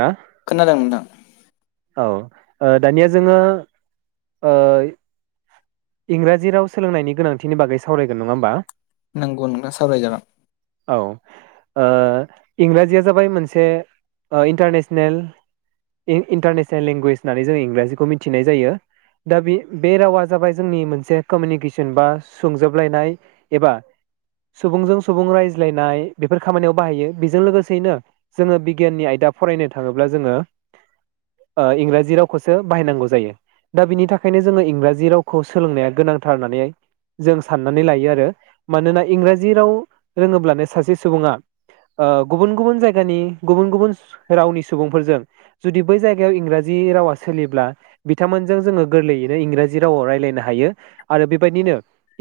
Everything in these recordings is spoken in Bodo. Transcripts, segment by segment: ना खोनादों नोंथां? औ ओ दानिया जोङो ओय इंराजि राव सोलोंनायनि गोनांथिनि बागै सावरायगोन नङा होमबा। नोंगौ नंङा सावराय जागोन। औ ओ इंराजिया जाबाय मोनसे ओ इन्टारनेसनेल इ इन्टारनेसनेल लेंगुवेज होननानै जोंङो इंराजिखौ मिनथिनाय जायो दा बे बे रावा जाबाय। जोंनि मोनसे कमनिकेसन बा सोंजोबलायनाय एबा सुबुंजों सुबुं रायज्लायनाय बेफोर खामानियाव बाहायो जोंनि मोनसे क'म्मुनिकेस'न बा सोंजोबलायनाय एबा सुबुंजों- सुबुं रायज्लायनाय बेफोर खामानियाव बाहायो बेजों लोगोसेयैनो जोङो बिगियाननि आयदा फरायनो थाङोब्ला जोङो इंराजि रावखौसो बाहायनांगौ जायो दा बिनि थाखायनो जोङो इंराजि रावखौ खौ सोलोंनाया गोनांथार होननानै जों साननानै लायो आरो मानोना इंराजि राव रोङोब्लानो सासे सुबुङा गुबुन गुबुन खौ सोलोंनाया गोनांथार होन्नानै हाय जों साननानै लायो आरो मानोना इंराजि राव रोंङोब्लानो सासे सुबुं आ ओ गुबुन - गुबुन जायगानि गुबुन गुबुन रावनि सुबुंफोरजों जुदि बै जायगायाव इंराजि रावा सोलिब्ला बिथांमोनजों जोङो गोरलैयैनो इंराजि रावाव राय मिनो हायो आरो बेबायदिनो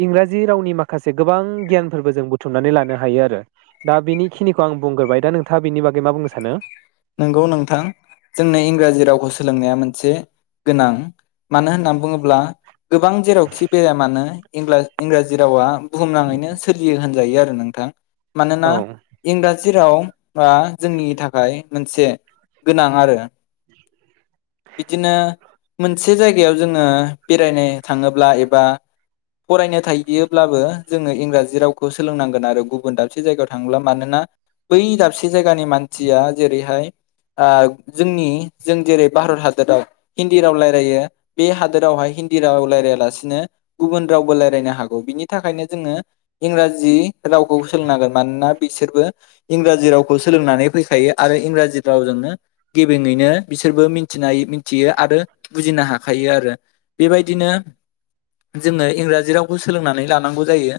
इंराजि रावनि माखासे गोबां बुंलायनो हायो आरो बेबादिनो इंराजि रावनि माखासे गोबां गियानफोरबो जों बुथुमनानै लानो हायो आरो दा बिनिखिनिखौ आं बुंग्रोबाय दा नोंथाङा बिनि बागै मा बुंनो सानो? नंगौ नोंथां जोंनो इंराजि रावखौ सोलोंनाया मोनसे गोनां मानो होननानै बुङोब्ला गोबां जेरावखि बेरायआ मानो इंराजि रावा बुहुमनाङैनो सोलियो होनदों जायो आरो नोंथां। मानोना औ इंराजि जेराव बा जोंनि थाखाय मोनसे गोनां आरो बिदिनो मोनसे जायगायाव जोङो बेरायनो थांङोब्ला एबा फरायनो थाहैयोब्लाबो जोंङो मोनसे गोनां आरो बिदिनो मोनसे जायगायाव जोंङो बेरायनो थाङोब्ला एबा फरायनो थाहैयोब्लाबो जोङो इंराजि रावखौ सोलोंनांगोन आरो गुबुन दाबसे जायगायाव थाङोब्ला मानोना बै दाबसे जायगानि मानसिया जेरैहाय आ जोंनि जों जेरै भारत हादोराव हिन्दी राव रायलायो बे हादोरावहाय हिन्दी राव रायलाया लासिनो गुबुन रावबो रायजलायनो हागौ बिनि थाखायनो जोङो इंराजि रावखौ सोलोंनांगोन मानोना बिसोरबो इंराजि रावखौ सोलोंनानै फैखायो। आरो इंराजि रावजोंनो गेबेङैनो बिसोरबो मिन्थिनाय मिथियो आरो बुजिनो हाखायो आरो बेबायदिनो जोङो आरो इंराजि रावजोंनो गेबेंङैनो बिसोरबो मोनथिनो हायो मोनथियो आरो बुजिनो हाखायो आरो बेबादिनो जोंङो इंराजि रावखौ सोलोंनानै लानांगौ जायो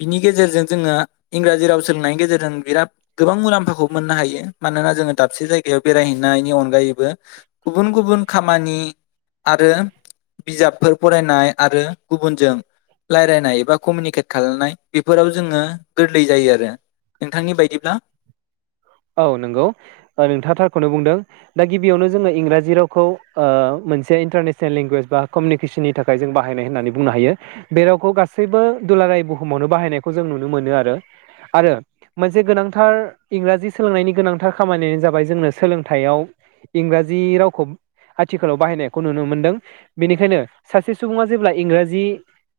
बिनि गेजेरजों जोङो इंराजि राव सोलोंनायनि गेजेरजों बिराद गोबां मुलाम्फाखौ मोननो हायो। मानोना जोंङो दाबसे जायगायाव बेरायहैनायनिअनगायैबो गुबुन गुबुन खामानि आरो बिजाबफोर फरायनाय आरो गुबुनजों रायलायनाय एबा कमिउनिकेट खालामनाय बेफोराव जोङो गोरलै जायो आरो नोंथांनि बायदिब्ला नोंथांआथारखौनो बुंदों दा गिबियावनो जोङो इंराजि रावखौ मोनसे इन्टारनेसनेल लेंगुवेज बा कमिउनिकेसननि औ औ औ नोंथाङा थारखौनो बुंदों दा गिबियावनो जोंङो इंराजि रावखौ ओ मोनसे इन्टारनेसनेल लेंगुवेज बा क'म्मुनिकेस'ननि थाखाय जों बाहायनाय होननानै बुंनो हायो बे रावखौ गासैबो दुलाराय बुहुमावनो बाहायनायखौ जों नुनो मोनो आरो आरो मोनसे गोनांथार इंराजि सोलोंनायनि गोनांथार खामानियानो जाबाय जोंनो सोलोंथाइयाव इंराजि रावखौ मोनसे गोनांथार इंराजि सोलोंनायनि गोनांथार खामानियानो जाबाय जोंनो सोलोंथाइयाव इंराजि रावखौ आथिखालाव बाहायनायखौ नुनो मोनदों बेनिखायनो सासे सुबुङा जेब्ला इंराजि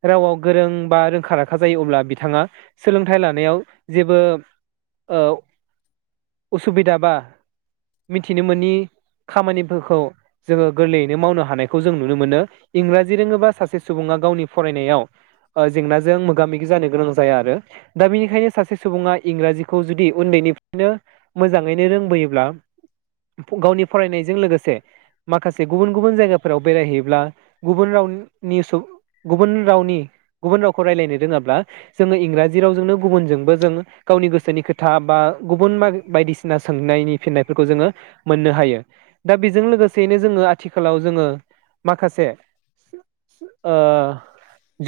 रावाव गोरों बा रोंखा राखा जायो अब्ला बिथाङा सोलोंथाइ लानायाव जेबो उसुबिदा बा मिथिनो मोननि खामानिफोरखौ जोंङो गोरलैयैनो मावनो हानायखौ जों नुनो मोनो इंराजि रोङोबा सासे सुबुङा गावनि फरायनायाव जेंनाजों मोगा मोगि जानो गोनां जाया आरो दा बिनिखायनो सासे सुबुङा इंराजिखौ जुदि उन्दैनिफ्रायनो मोजाङैनो रोंबोयोब्ला गावनि फरायनायजों लोगोसे माखासे गुबुन - गुबुन जायगाफोराव बेरायहैयोब्ला गुबुन रावनि गुबुन रावनि गुबुन रावखौ रायज्लायनो रोङाब्ला जोङो इंराजि रावजोंनो गुबुनजोंबो जों- गावनि गोसोनि खोथा बा गुबुन बायदिसिना सोंनायनि फिननायफोरखौ जोङो मोननो हायो दा बेजों लोगोसेयैनो जोङो आथिखालाव जोङो माखासे ओ-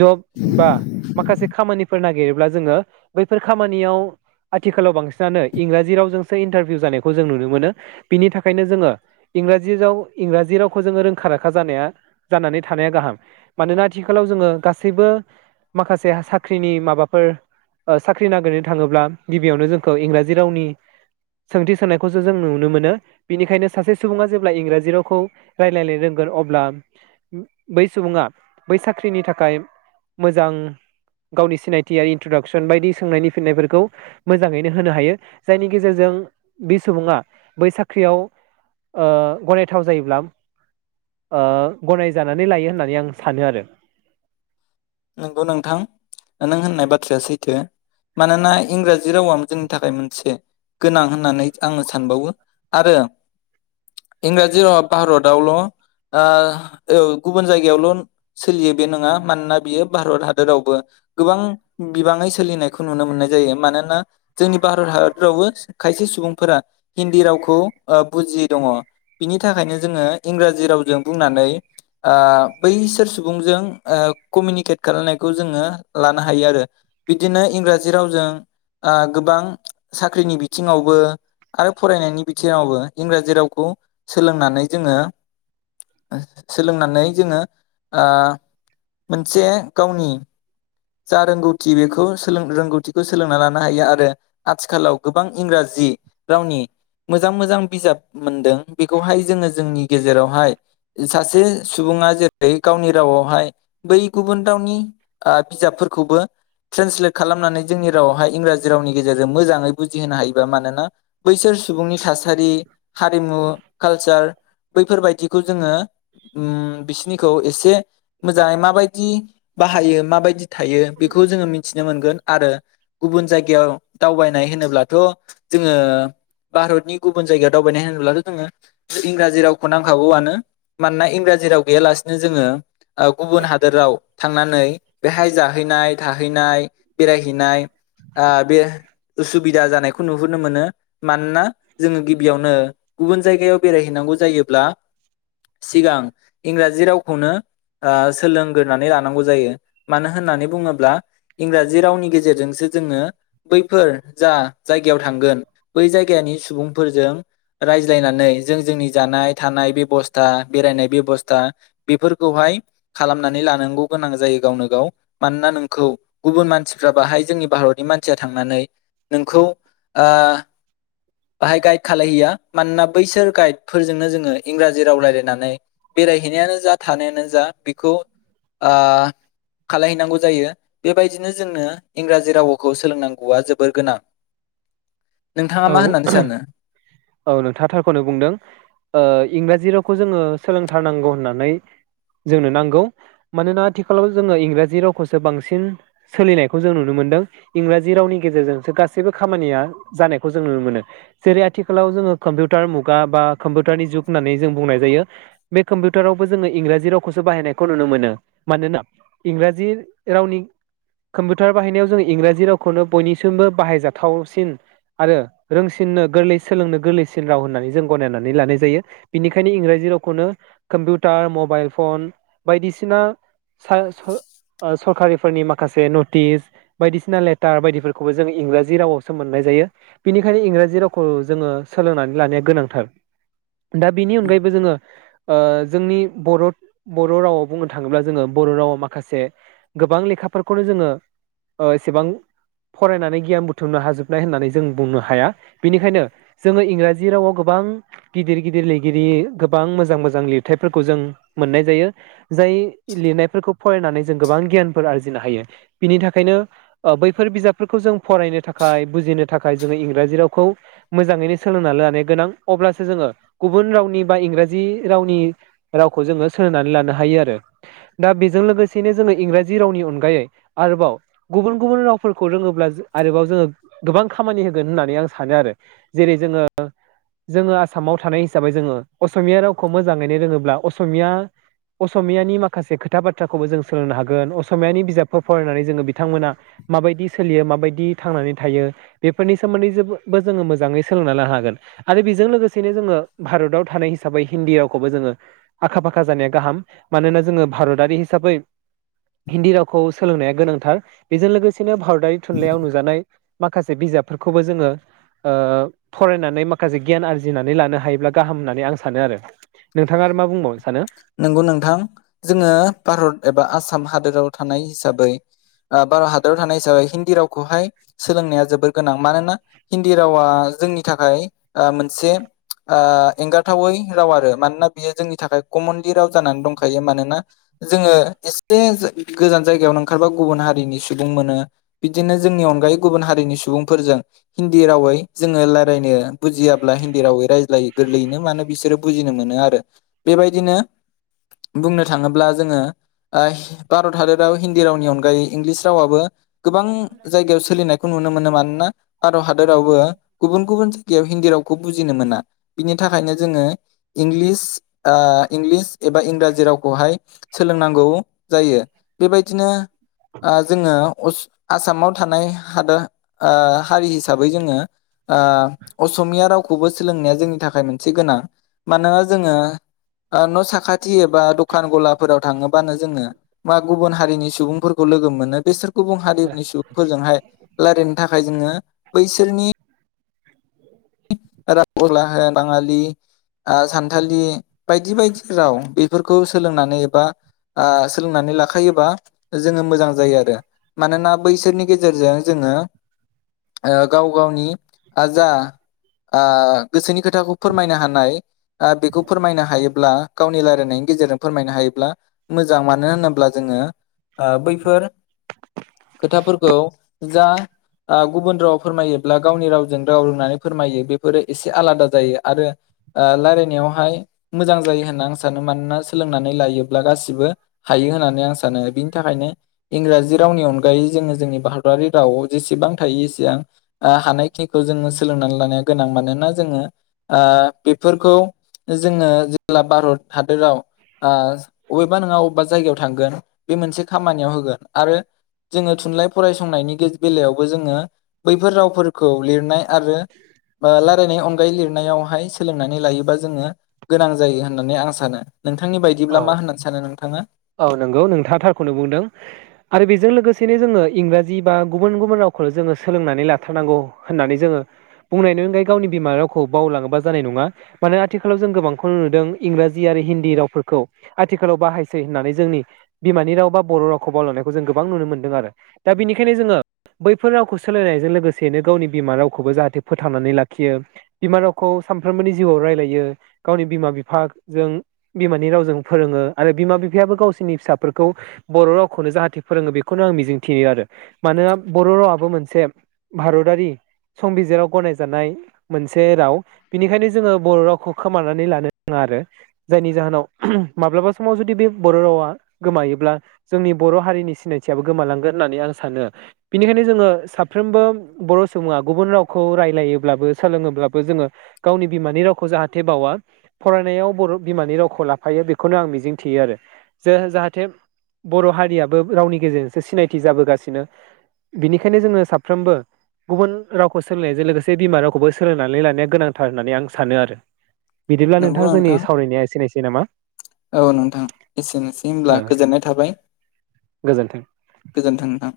जब बा माखासे खामानिफोर नागिरोब्ला जोङो बैफोर खामानियाव आथिखालाव बांसिनानो इंराजि रावजोंसो इन्टारभिउ जानायखौ जों नुनो मोनो बिनि थाखायनो जोङो इंराजि राव इंराजि रावखौ जोङो रोंखा राखा जानाया जानानै थानाया गाहाम मानोना आथिखालाव जोङो गासैबो माखासे साख्रिनि माबाफोर अ साख्रि नागिरनो थाङोब्ला गिबियावनो जोंखौ इंराजि रावनि सोंथि सोंनायखौसो जों नुनो मोनो बिनिखायनो सासे सुबुङा जेब्ला इंराजि रावखौ रायलायनो रोंगोन अब्ला बै सुबुङा बै साख्रिनि थाखाय मोजां गावनि सिनायथि आरो इन्ट्रदाक्सन बायदि सोंनायनि फिननायफोरखौ मोजाङैनो होनो हायो जायनि गेजेरजों बे सुबुङा बै साख्रियाव ओ गनायथाव जायोब्ला ओ गनायजानानै लायो होननानै आं सानो आरो नंगौ नोंथां नों होननाय बाथ्राया सैथो मानोना इंराजि रावआ जोंनि थाखाय मोनसे गोनां होननानै आङो सानबावो आरो इंराजि रावा भारतावल'आ अ गुबुन जायगायावल' बे सोलियो बे नङा मानोना बियो भारत हादरावबो गोबां बिबाङै सोलिनायखौ नुनो मोननाय जायो मानोना जोंनि भारत हादरावबो खायसे सुबुंफोरा हिन्दी रावखौ बुजियै दङ बिनि थाखायनो जोङो इंराजि रावजों बुंनानै आ बैसोर सुबुंजों कमिउनिकेट खालामनायखौ जोङो लानो हायो आरो बिदिनो इंराजि रावजों आ गोबां साख्रिनि बिथिङावबो आरो फरायनायनि बिथिङावबो इंराजि रावखौ सोलोंनानै जोङो सोलोंनानै जोङो ओ- मोनसे गावनि जा रोंगौथि बेखौ सों रोंगौथिखौ सोलोंना लानो हायो आरो आथिखालाव गोबां इंराजि रावनि मोजां मोजां बिजाब मोनदों बेखौहाय जोङो जोंनि गेजेरावहाय सासे सुबुङा जेरै गावनि रावावहाय बै गुबुन रावनि बिजाबफोरखौबो ट्रेन्सलेट खालामनानै जोंनि रावावहाय इंराजि रावनि गेजेरजों मोजाङै बुजिहोनो हायोबा मानोना बैसोर सुबुंनि थासारि हारिमु कालचार बैफोरबायदिखौ जोङो उम बिसिनिखौ एसे मोजाङै मा माबायदि बाहायो माबायदि थायो बेखौ जोङो [unintelligible] मिथिनो मोनगोन आरो गुबुन जायगायाव दावबायनाय होनोब्लाथ' जोङो भारतनि गुबुन जायगायाव दावबायनाय होनोब्लाथ' जोङो इंराजि रावखौ नांखागौआनो मानोना इंराजि राव गैयालानो जोङो गुबुन हादर हादोराव थांनानै बेहाय जाहैनाय थाहैनाय बेरायहैनाय आं बे उसुबिदा जानायखौ नुहुरनो मोनो मानोना जोङो गिबियावनो गुबुन जायगायाव बेरायहैनांगौ जायोब्ला सिगां इंराजि रावखौनो आ सोलों दोननानै लानांगौ जायो मानो होननानै बुङोब्ला इंराजि रावनि गेजेरजोंसो जोङो बैफोर जा जायगायाव थांगोन बै जायगानि सुबुंफोरजों रायज्लायनानै जों जोंनि जानाय थानाय बेबस्था बेरायनाय बेब'स्था बेफोरखौहाय खालाम [unintelligible] लांगौ गोनां जायो गावनो गाव मानोना नोंखौ गुबुन मानसिफ्रा बाहाय जोंनि भारतनि मानसिया थांनानै नोंखौ ओ बाहाय गाइद खालहैया मानोना बैसोर गाइद फोरजोंनो जोङो इंराजि राव रायजलायनानै बेरायहैनायानो जा थानायानो जा बेखौ ओ खालाय हैनांगौ जायो बेबायदिनो जोंनो इंराजि रावखौ सोलोंनांगौआ जोबोर गोनां नोंथाङा औ मा होननानै सानो? औ नोंथाङा थारखौनो बुंदों इंराजि राव खौ जोङो सोलोंथारनांगौ होननानै जोंनो नांगौ मानोना आथिखालाव जोङो इंराजि रावखौसो बांसिन सोलिनायखौ जों नुनो मोन्दों इंराजि रावनि गेजेरजोंसो गासैबो खामानिया जानायखौ खौ जों नुनो मोनोे जेरै आथिखालाव जोङो कम्पिउटार मुगा बा कम्पिउटारनि जुग होननानै जों बुंनाय जायो बे कम्पिउटारावबो जोङो इंराजि रावखौसो बाहायनायखौ नुनो मोनो मानोना इंराजि रावनि कम्पिउटार बाहायनायाव जों इंराजि रावखौनो बयनिसिमबो बाहायजाथावसिन आरो रोंसिननो गोरलै सोलोंनो गोरलैसिन राव होननानै जों गनायनानै लानाय जायो बिनिखायनो इंराजि रावखौनो कम्पिउटार मबाइल फन बायदिसिना सा ओ सरकारिफोरनि माखासे नटिस बायदिसिना लेटार बायदिफोरखौबो जों इंराजि रावावसो मोननाय जायो बिनिखायनो इंराजि रावखौ जोङो सोलोंनानै लानाया गोनांथार दा बेनि अनगायैबो जोङो ओ जोंनि बर' बर' रावाव बुंनो थाङोब्ला जोङो बर' रावाव माखासे गोबां लेखाफोरखौनो जोङो ओ एसेबां फरायनानै गियान बुथुमनो हाजोबनाय होननानै ज जों बुंनो हाया बिनिखायनो जोङो इंराजि रावाव गोबां गिदिर गिदिर लिरगिरि गोबां मोजां मोजां लिरथायफोरखौ जों मोननाय जायो जाय लिरनायफोरखौ फरायनानै जों गोबां गियानफोर आरजिनो हायो बिनि थाखायनो ओ बैफोर बिजाबफोरखौ जों फरायनो थाखाय बुजिनो थाखाय जोङो इंराजि रावखौ मोजाङैनो सोलोंनानै लानो गोनां अब्लासो जोङो गुबुन रावनि बा इंराजि रावनि रावखौ जोङो सोलोंनानै लानो हायो आरो दा बेजों लोगोसेनो जोङो इंराजि रावनि अनगायै आरोबाव गुबुन गुबुन रावफोरखौ रोङोब्ला आरोबाव जोङो गोबां खामानि होगोन होननानै आं सानो आरो जेरै जोङो जोङो आसामाव थानाय हिसाबै जोङो असमिया रावखौ मोजाङैनो रोङोब्ला असमिया असमियानि माखासे खोथा बाथ्राखौबो जों सोलोंनो हागोन असमियानि बिजाबफोर फरायनानै जोङो बिथांमोना माबायदि सोलियो माबायदि थांनानै थायो बेफोरनि सोमोन्दै जोबो बो जोङो मोजाङै सोलोंना लानो हागोन आरो बेजों लोगोसेनो जोङो भारताव थानाय हिसाबै हिन्दी रावखौबो जोङो आखा फाखा जानाया गाहाम मानोना जोङो भारतारि हिसाबै हिन्दी रावखौ सोलोंनाया गोनांथार बेजों लोगोसेनो भारत थारि थुनलाइयाव नुजानाय माखासे बिजाबफोरखौबो जोङो ओ फरायनानै माखासे गियान आरजिनानै लानो हायोब्ला गाहाम होननानै आं सानो आरो नोंथाङा आरो मा बुंबावनो सानो? नंगौ नोंथां जोङो भारत एबा आसाम हादोराव थानाय हिसाबै ओ भारत हादराव थानाय हिसाबै हिन्दी रावखौहाय सोलोंनाया जोबोर गोनां मानोना हिन्दी रावा जोंनि थाखाय ओ मोनसे ओ एंगारथावै राव आरो मानोना बियो जोंनि थाखाय कमनलि राव जानानै दंखायो मानोना जोङो एसे गोजान जायगायावनो ओंखारबा गुबुन हारिनि सुबुं मोनो बिदिनो जोंनि अनगायै गुबुन हारिनि सुबुंफोरजों हिन्दी रावै जोङो रायलायनो बुजियाब्ला हिन्दी रावै रायज्लायो गोरलैयैनो मानो बिसोरो बुजिनो मोनो आरो बेबायदिनो बुंनो थाङोब्ला जोङो ओ भारत हादराव हिन्दी रावनि अनगायै इंलिस रावाबबो गोबां जायगायाव सोलिनायखौ नुनो मोनो मानोना भारत हादरावबो गुबुन गुबुन गायाव हिन्दी रावखौ बुजिनो मोना बिनि थाखायनो जोङो इंलिस ओ इंलिस एबा इंराजि रावखौहाय सोलोंनांगौ जायो बेबायदिनो ओ जोङो अस आसामाव थानाय हादोर ओ हारि हिसाबै जोङो ओ असमिया रावखौबो सोलोंनाया जोंनि थाखाय मोनसे गोनां मानोना जोङो ओ न' साखाथि एबा दखान गलाफोराव थाङोबानो जोङो मा गुबुन हारिनि सुबुंफोरखौ लोगो मोनो बेसोर गुबुन हारिनि सुबुंफोरजोंहाय रायलायनो थाखाय थाखाय जोङो बैसोरनि [inaudible] राव होनोब्लाहाय बाङालि ओ सानथालि बायदि बायदि राव बेफोरखौ सोलोंनानै एबा ओ सोलोंनानै लाखायोबा जोङो मोजां जायो आरो मानोना बैसोरनि गेजेरजों जोङो ओ गाव गावनि जा गोसोनि खोथाखौ फोरमायनो हानाय ओ बेखौ फोरमायनो हायोब्ला गावनि रायलायनायनि गेजेरजों फोरमायनो हायोब्ला मोजां मानो होनोब्ला जोङो ओ बैफोर खोथाफोरखौ जा ओ गुबुन राव फोरमायोब्ला गावनि रावजों राव रोंनानै फोरमायो बेफोरो एसे आलादा जायो आरो ओ रायलायनायावहाय मोजां जायो होनना आं सानो मानोना सोलोंनानै लायोब्ला गासिबो हायो होननानै आं सानो बिनि थाखायनो इंराजि रावनि अनगायै जोङो जोंनि भारतारि राव जेसेबां थायो एसेबां ओ हानायखिनिखौ जोङो सोलोंनानै लानाया गोनां मानोना जोङो ओ बेफोरखौ जोङो जेला भारत हादोराव ओ अबेबा नङा अबेबा जायगायाव थांगोन बे मोनसे खामानियाव होगोन आरो जोङो थुनलाइ फरायसंनायनि बेलायावबो जोङो बैफोर रावफोरखौ लिरनाय आरो रायलायनाय अनगायै लिरनायावहाय सोलोंनानै लायोबा जोङो गोनां जायो होननानै आं सानो नोंथांनि बायदिब्ला औ मा होननानै सानो नोंथाङा औ नंगौ नोंथाङा थारखौनो बुंदों आरो बेजों लोगोसे सेैनो जोङो इंराजि बा गुबुन गुबुन रावखौनो जोङो सोलोंनानै लाथारनांगौ होननानै जोङो बुंनायनि अनगायै गावनि बिमा रावखौ बावलाङोबा जानाय नङा माने आथिखालाव जों गोबांखौ नुदों इंराजि आरो हिन्दी रावफोर खौ आथिखालाव बाहायसै होननानै जोंनि बिमानि राव बा बर' रावखौ बावलायनायखौ जों गोबां नुनो मोनदों आरो दा बिनिखायनो जोङो बैफोर रावखौ सोलायनायजों लोगोसेनो गावनि बिमा रावखौबो जाहाथे फोथांनानै लाखियो बिमा रावखौ सानफ्रोमबोनि जिउआव रायलायो गावनि बिमा बिफा जों बिमा नि रावजों फोरोङो आरो बिमा बिफायाबो गावसोरनि फिसाफोरखौ बर' रावखौनो जाहाथे फोरोङो बेखौनो आं मिजिंथियो आरो मानोना बर' रावाबो मोनसे भारतारि संबिजिराव गनायजानाय मोनसे राव बिनिखायनो जोङो बर' रावखौ खोमानानै लानो नाङा आरो जायनि जाहोनाव माब्लाबा समाव जुदि बे बर रावा गोमायोब्ला जोंनि बर हारिनि सिनायथियाबो गोमालांगोन होननानै आं सानो बिनिखायनो जोंङो साफ्रोमबो बर सुबुङा गुबुन रावखौ रायलायोब्लाबो सोलोङोब्लाबो जोंङो गावनि बिमानि रावखौ जाहाथे बावा फरायनायाव बर बिमानि रावखौ लाफायो। लाफायो बेखौनो आं मिजिं थियो आरो जे जाहाथे बर हारियाबो रावनि गेजेरजोंसो सिनायथि जाबोगासिनो बिनिखायनो जोङो साफ्रोमबो गुबुन रावखौ सोलोंनायजों लोगोसे बिमा रावखौबो सोलोंनानै लानाया गोनांथार होननानै आं सानो आरो। बिदिब्ला नोंथां जोंनि सावरायनाया एसेनोसै। दोनथनोसै नामा। औ नोंथां एसेनोसै ओ होनब्ला गोजोननाय थाबाय गोजोन्थों। गोजोन्थों नोंथां।